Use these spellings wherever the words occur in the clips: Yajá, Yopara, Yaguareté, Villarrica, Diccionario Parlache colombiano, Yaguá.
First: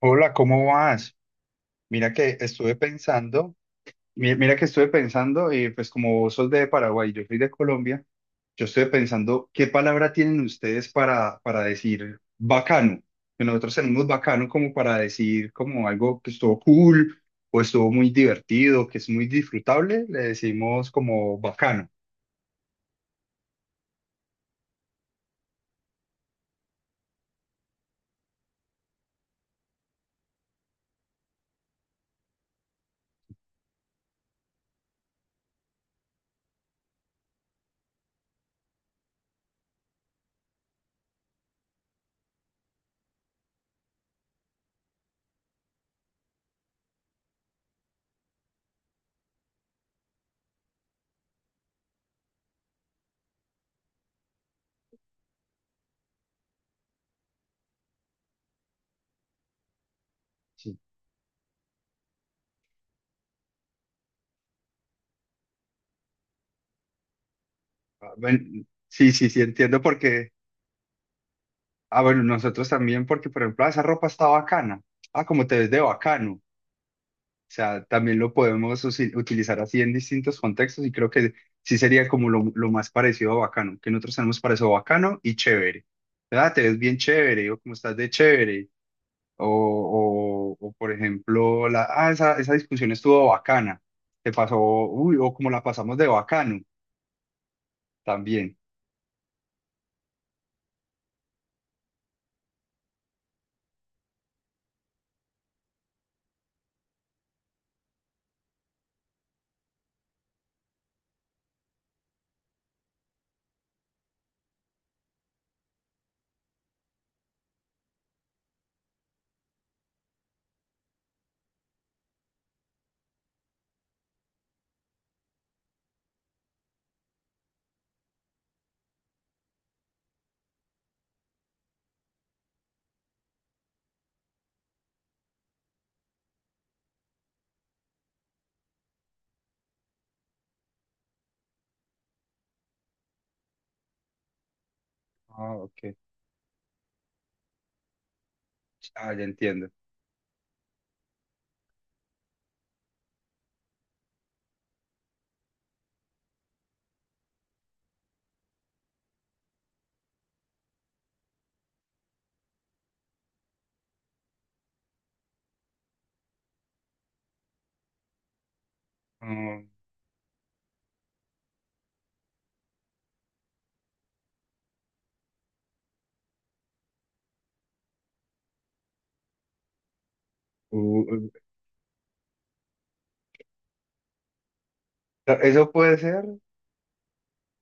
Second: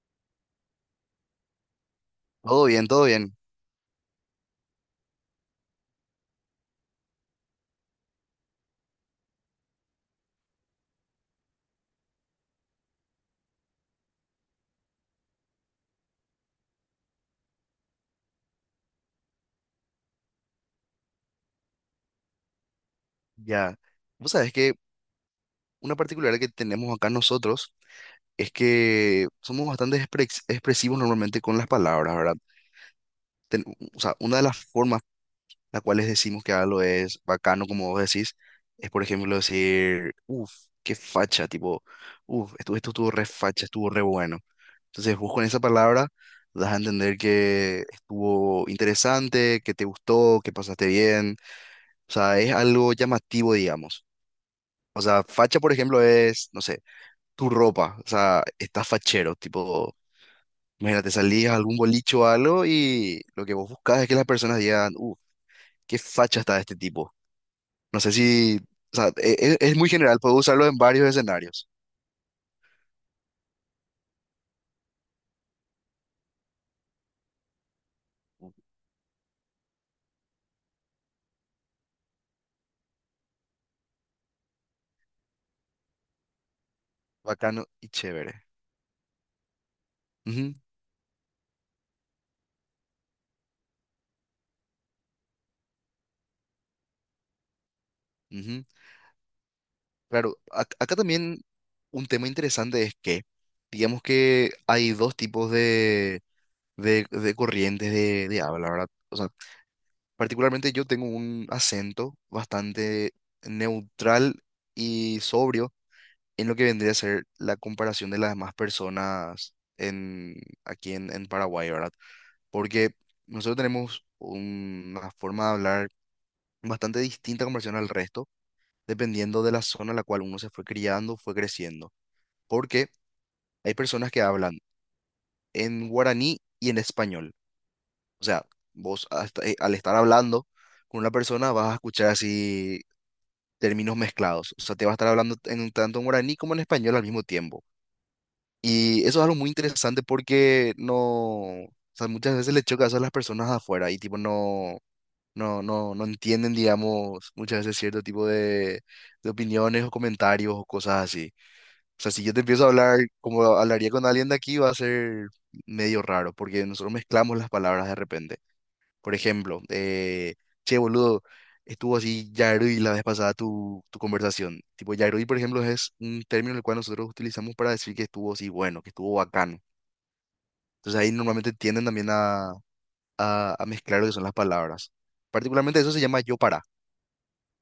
Hola, ¿cómo vas? Mira que Todo estuve bien, todo bien. pensando, mira que estuve pensando, y pues como vos sos de Paraguay y yo soy de Colombia, yo estuve pensando, ¿qué palabra tienen ustedes para decir bacano? Que nosotros tenemos bacano como para decir como algo que estuvo cool o estuvo muy divertido, que es muy disfrutable, le decimos como bacano. Ya. Vos sabés que una particularidad que tenemos acá nosotros es que somos bastante expresivos normalmente con las palabras, ¿verdad? Ten- o sea, una de las formas las cuales decimos que algo es bacano, como vos decís, es por ejemplo decir, uff, qué facha, tipo, uff, esto estuvo re facha, estuvo re bueno. Entonces vos con esa palabra das a entender que estuvo interesante, que te gustó, que pasaste bien. O sea, es algo llamativo, digamos. O sea, facha, por ejemplo, es, no sé, tu ropa. O sea, estás fachero, tipo, Sí. imagínate, salías a algún bolicho o algo y lo que vos buscas es que las personas digan, qué facha está este tipo. No sé Ah, si, o sea, sí, sí, sí, es entiendo muy general, porque, puedo usarlo en varios escenarios. ah, bueno, nosotros también porque, por ejemplo, "Ah, esa ropa está bacana. Ah, como te ves de bacano." O sea, también lo Uh, podemos utilizar así en distintos contextos y creo que sí sería como lo más parecido a bacano, que nosotros tenemos para eso, bacano y chévere. ¿Verdad? Te ves bien chévere o Bacano como y estás de chévere. chévere. O, Ujú, o, o, por ejemplo, la, ah, esa discusión estuvo bacana. Te pasó, uy, o como la pasamos de bacano también. ujú. Claro, acá también un tema interesante es que, digamos que hay dos tipos de corrientes de habla, ¿verdad? O sea, particularmente yo tengo un acento bastante neutral y sobrio en lo que vendría a ser la comparación de las demás personas en, aquí en Paraguay, ¿verdad? Porque nosotros tenemos una forma de hablar bastante distinta en comparación al resto, dependiendo de la zona en la cual uno se fue criando, fue creciendo. Porque hay personas que hablan en guaraní y en español. O sea, al estar hablando con una persona vas a escuchar así términos mezclados. O sea, te va a estar hablando Ah, en ok. tanto en guaraní como en español al mismo tiempo. Y Ah, eso es ya algo muy entiendo. interesante porque no, o sea, muchas veces le choca eso a las personas de afuera y tipo no, no, no entienden, digamos, muchas veces cierto tipo de opiniones o comentarios o cosas así. O sea, si yo te empiezo a hablar como hablaría con alguien de aquí, va a ser medio raro porque nosotros mezclamos las palabras de repente. Por ejemplo, Mm, che, boludo, estuvo así Yarui la vez pasada tu conversación. Tipo, Yarui, por ejemplo, es un término el cual nosotros utilizamos para decir que estuvo así bueno, que estuvo bacano. uh, Entonces ahí uh, normalmente tienden también a mezclar lo que son las palabras. eso Particularmente eso puede se llama ser. yo para.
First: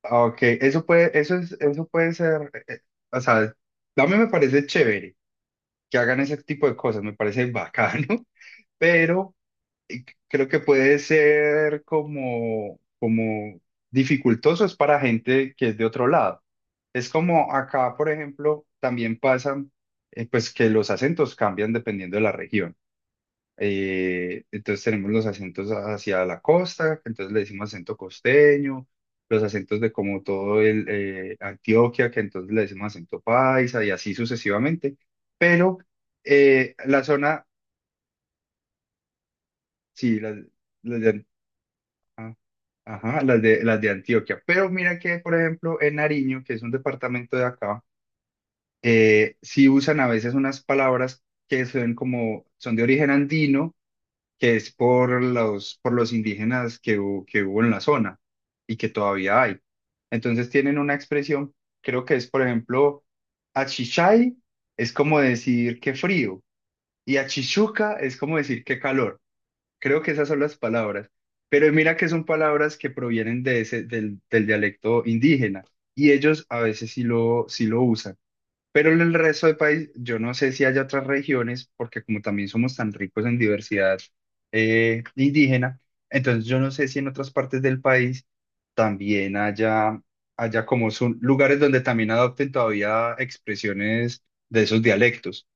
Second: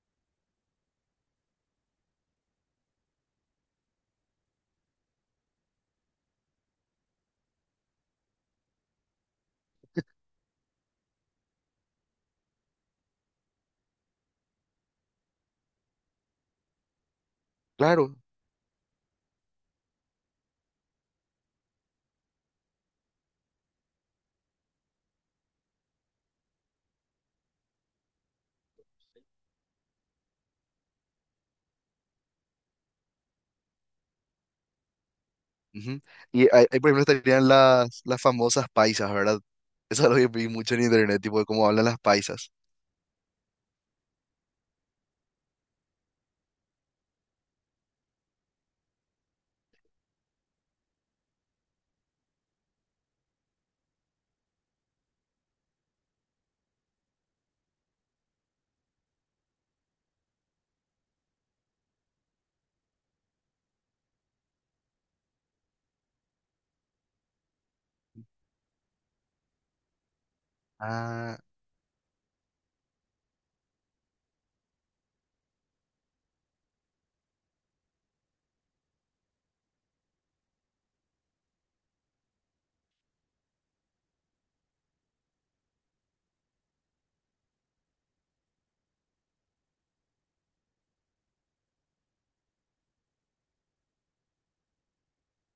Ah, ok, eso puede, eso es, eso puede ser, o sea, a mí me parece chévere que hagan ese tipo de cosas, me parece bacano, pero creo que puede ser como, como dificultoso es para gente que es de otro lado. Es como acá, por Claro. ejemplo, también pasan, pues que los acentos cambian dependiendo de la región. Entonces tenemos los acentos hacia la costa, entonces le decimos acento costeño, los acentos de como todo el Antioquia, que entonces le decimos acento paisa y así sucesivamente. Pero Ujú. Ahí, por ejemplo, la zona, estarían las famosas paisas, ¿verdad? Eso es lo sí, que vi mucho en las internet, de, tipo de cómo hablan las paisas. ajá, las de Antioquia. Pero mira que, por ejemplo, en Nariño, que es un departamento de acá, sí usan a veces unas palabras que son como, son de origen andino que es por los indígenas que, que hubo en la zona y que todavía hay. Entonces tienen una expresión, creo que es, por ejemplo, achichay es como decir que frío y achichuca es como decir que calor. Creo que esas son las palabras. Ah, Pero mira que son palabras que provienen de ese, del, del dialecto indígena y ellos a veces sí lo usan. Pero en el resto del país, yo no sé si hay otras regiones, porque como también somos tan ricos en diversidad indígena, entonces yo no sé si en otras partes del país también haya, haya como son lugares donde también adopten todavía expresiones de esos dialectos.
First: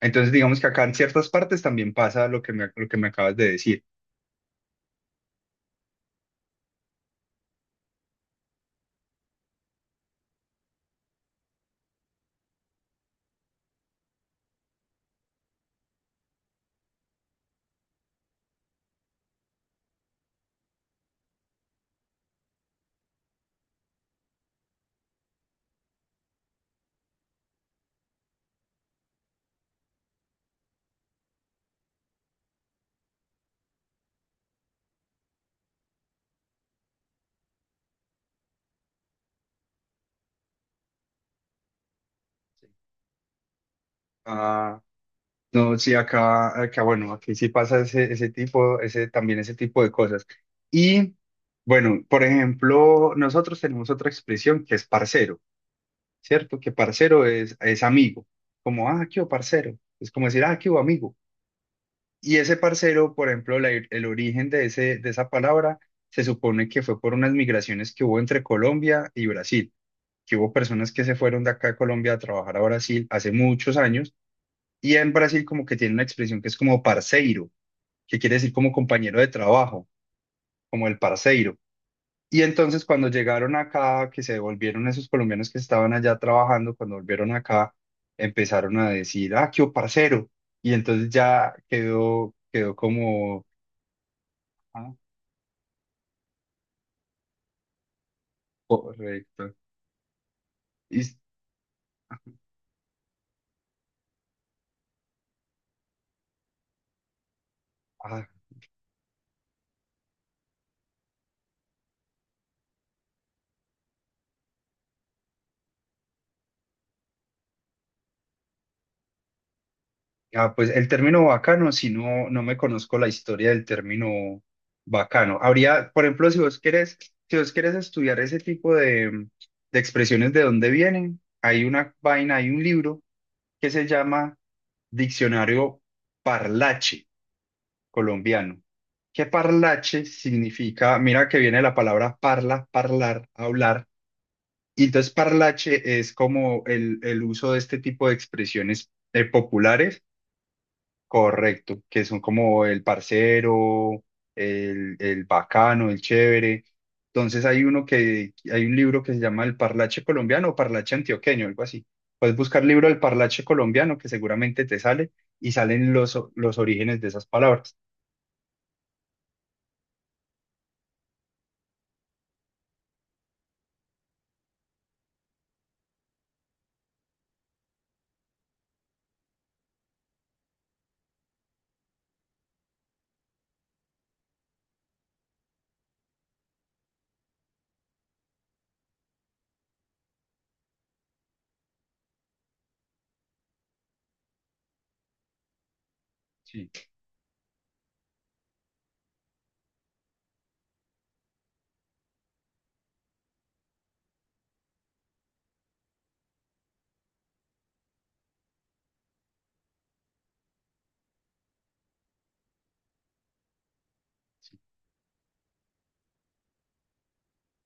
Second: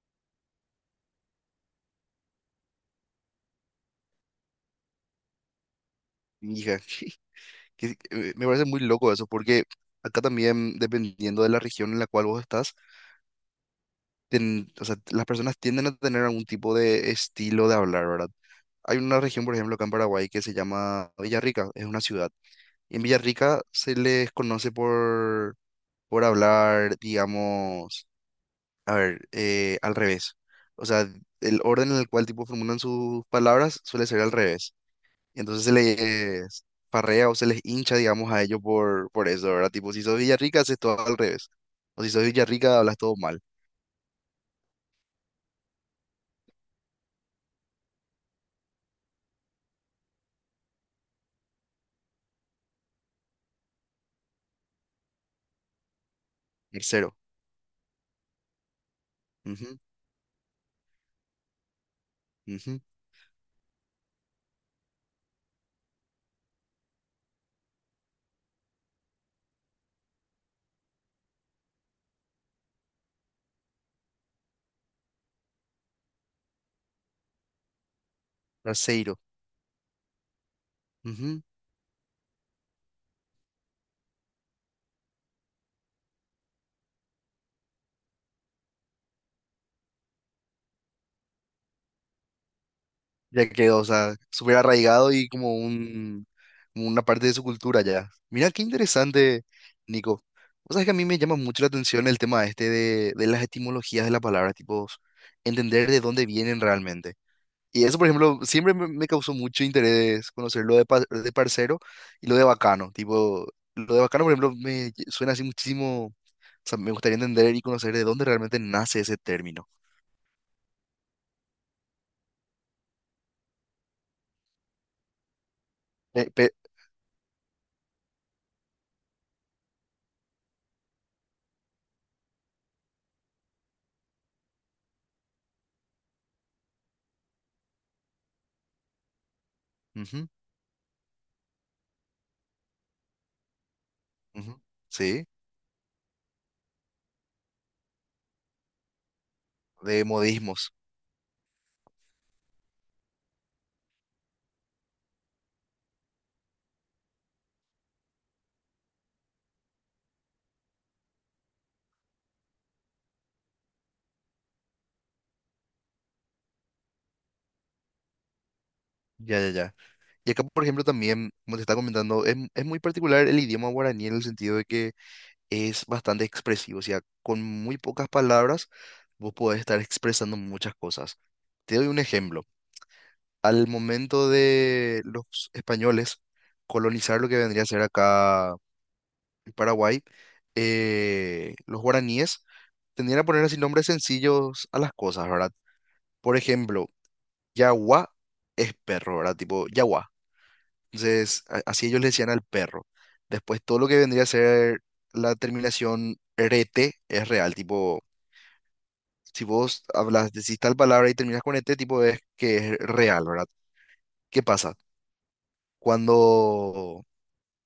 Entonces digamos que acá en ciertas partes también pasa lo que me acabas de decir. mija. Me parece muy loco eso, porque acá también, dependiendo de la región en la cual vos estás, o sea, las personas tienden a tener algún tipo de estilo de hablar, ¿verdad? Hay una región, por ejemplo, acá en Paraguay que se llama Villarrica, es una ciudad. Y en Villarrica se les conoce por hablar, digamos, a ver, al revés. O sea, el orden en el cual tipo formulan sus palabras suele ser al revés. Y entonces se les parrea o se les hincha, digamos, a ellos por eso, ¿verdad? Tipo, si sos Villarrica, haces todo al revés. O si sos Villarrica, hablas todo mal. Ah, no, sí, acá, acá, bueno, aquí sí pasa ese, ese tipo, ese, también ese tipo de cosas. Y bueno, por ejemplo, nosotros tenemos otra expresión que es parcero, ¿cierto? Que Tercero. parcero es amigo, como, ah, qué hubo, parcero. Ujú, Es como decir, ah, qué hubo, amigo. Y ese ujú, parcero, por ejemplo, el origen de ese, de esa palabra se supone que fue por unas migraciones que hubo entre Colombia y Brasil, que hubo personas que se fueron de acá de Colombia a trabajar a Brasil hace muchos años. Y en Brasil como que tiene una expresión que es como parceiro, que quiere decir como tercero. compañero de trabajo, como el Ujú. parceiro. Y entonces cuando llegaron acá, que se devolvieron esos colombianos que estaban allá trabajando, cuando volvieron acá, empezaron a decir, ah, qué o parcero. Y entonces ya quedó, quedó como, Ya quedó, o sea, súper ah, arraigado y como un, como una parte de su cultura ya. Mira qué interesante, correcto. Nico. O sea, que a mí Y, me llama mucho la atención el tema este de las etimologías de las palabras, tipo, entender de dónde vienen realmente. Y eso, por ah, ejemplo, siempre me causó mucho interés conocer lo de, de parcero y lo de bacano. Tipo, lo de bacano, por ejemplo, suena así muchísimo. O sea, me gustaría entender y conocer de dónde realmente nace ese término. ah, pues el término bacano, si no, no me conozco la historia del término bacano. Habría, por Eh, ejemplo, si pe- vos querés, si vos querés estudiar ese tipo de expresiones de dónde vienen, hay una vaina, hay un libro que se llama Diccionario Parlache Colombiano. Que parlache ujú, significa, mira que viene la palabra parla, parlar, hablar. ujú, Y entonces sí, parlache es como el uso de este tipo de expresiones populares. de modismos. Correcto, que son como el parcero, el bacano, el chévere. Entonces hay uno que, hay un libro que se llama El Parlache Colombiano o Parlache Antioqueño, algo así. Puedes buscar libro del Parlache Colombiano que seguramente te sale y salen los, los orígenes de esas palabras. Ya, ya, ya. Y acá, por ejemplo, también, como te estaba comentando, es muy particular el idioma guaraní en el sentido de que es bastante expresivo. O sea, con muy pocas palabras, vos podés estar expresando muchas cosas. Te doy un ejemplo. Al momento de los españoles colonizar lo que vendría a ser acá Paraguay, los guaraníes tendían a poner así nombres sencillos a las cosas, ¿verdad? Por Sí. ejemplo, Yaguá es perro, ¿verdad? Tipo, Yaguá. Entonces, así ellos le decían al perro. Después, todo lo que vendría a ser la terminación rete es real, tipo, si vos hablas, decís tal palabra y terminas con ete, tipo, es que es real, ¿verdad? ¿Qué pasa? Cuando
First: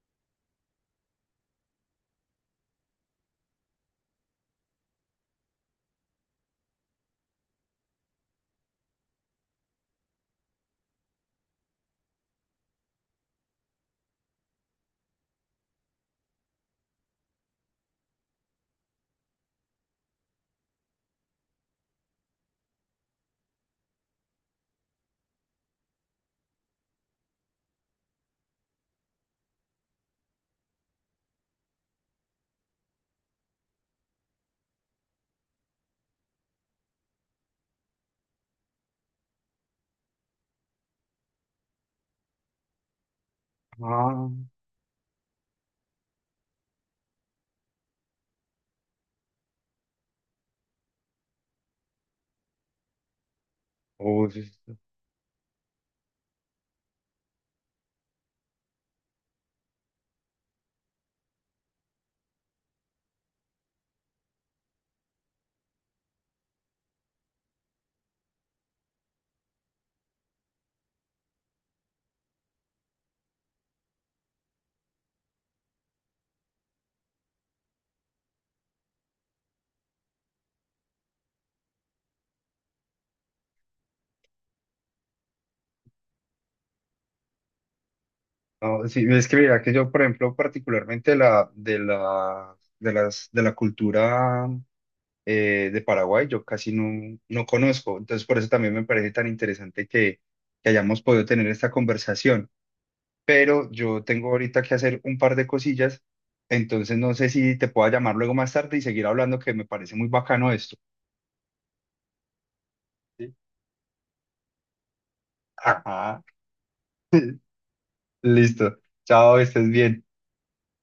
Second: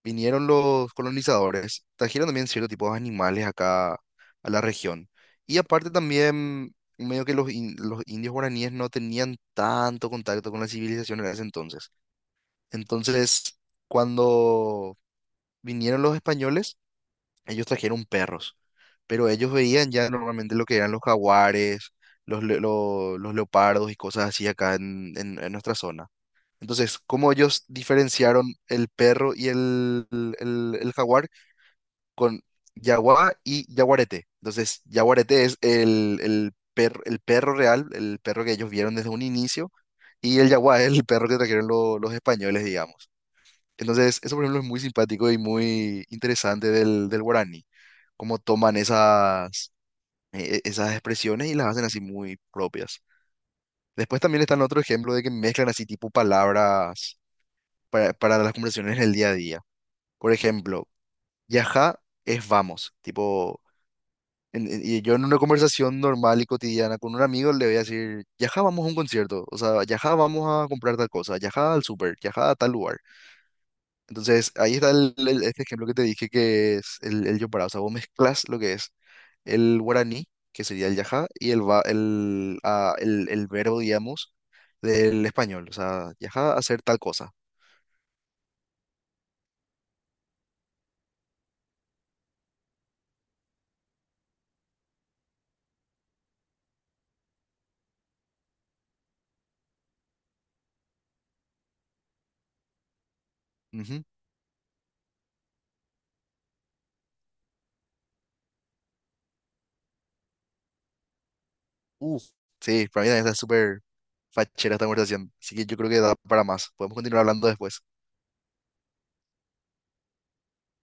vinieron los colonizadores, trajeron también cierto tipo de animales acá a la región. Y aparte también, medio que los indios guaraníes no tenían tanto contacto con la civilización en ese entonces. Entonces, cuando vinieron los españoles, ellos trajeron perros, pero ellos veían ya normalmente lo que eran los jaguares, los leopardos y cosas así acá en, en nuestra zona. Entonces, ¿cómo ellos diferenciaron el perro y el jaguar? Con Yaguá y Yaguareté. Entonces, Yaguareté es el perro real, el perro que ellos vieron desde un inicio, y el Yaguá es el perro que trajeron los españoles, digamos. Entonces, Ah, eso por ejemplo es muy simpático y muy interesante del, del guaraní, cómo toman esas, esas expresiones y las hacen así muy propias. Después oh, sí, también está el sí. otro ejemplo de que mezclan así tipo palabras para las conversaciones en el día a día. Por ejemplo, yajá es vamos, tipo y yo en una conversación normal y cotidiana con un amigo le voy a decir, Yaja, vamos a un concierto, o sea, Yaja, vamos a comprar tal cosa, Yaja al súper, Yaja a tal lugar. Entonces, ahí está este ejemplo que te dije que es el Yopara, o sea, vos mezclas lo que es el guaraní, que sería el Yaja, y el, va- el, ah, el verbo, digamos, del español, o sea, Yaja hacer tal cosa. No, sí, es que mira que yo, por ejemplo, particularmente la, de las, de la cultura de Paraguay yo casi no, no conozco. Entonces, por eso también me parece tan interesante que hayamos podido tener esta conversación. Pero yo Ujú. tengo ahorita que hacer un par de cosillas, entonces no sé si te pueda llamar luego más tarde y seguir hablando, que me parece muy bacano esto. Uh, sí, para mí también ¿Sí? está súper fachera esta conversación, así que yo creo que da Ajá. para más. Podemos continuar hablando después. Listo. Chao, estés bien.